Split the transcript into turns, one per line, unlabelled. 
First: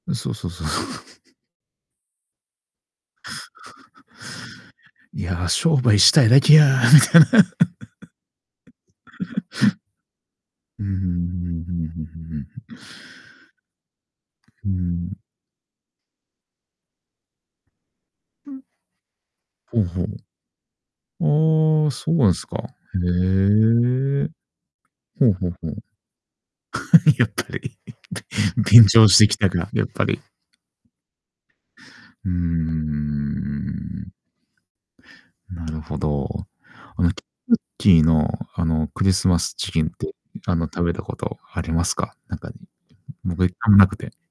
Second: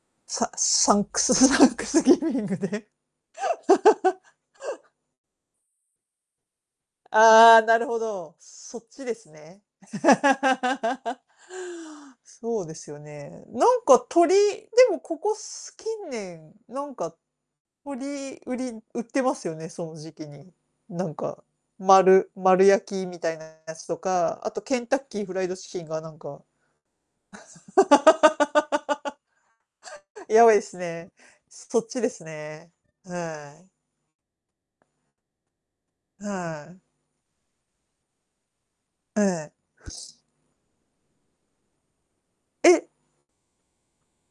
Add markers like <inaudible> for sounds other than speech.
ん、そうそ
サ
うそうそう。
サン
<laughs>
クスサンクスギビングで。
<laughs>
<laughs>
いや、商売したいだけや、みたいな。
ああ、なるほど。そっちですね。
<laughs> うんうんうんうんう
<laughs>
うん。
そうですよね。なんか鶏
う
で
ー
もこ
ん。
こす近年、なんか、鶏
う
売
ん。
り売ってますよね、
ほ
そ
う
の
ほ
時期に。なんか、
う。ああ、そうな
丸
んすか。へ
丸焼きみたいなやつと
え。
か、あとケンタッキー
ほう
フライ
ほう
ド
ほ
チ
う。
キンがなんか
<laughs> やっぱり。<laughs> 便乗してきたか、やっぱり。
<laughs> やばいですね。そっちです
うー
ね、はい。
ん。なるほど。
はい。
あの、ケンキーの、あのクリ
え
スマ
え。
スチキンって、あの、食べたことありますか？なんかに、
え
僕一回もなくて。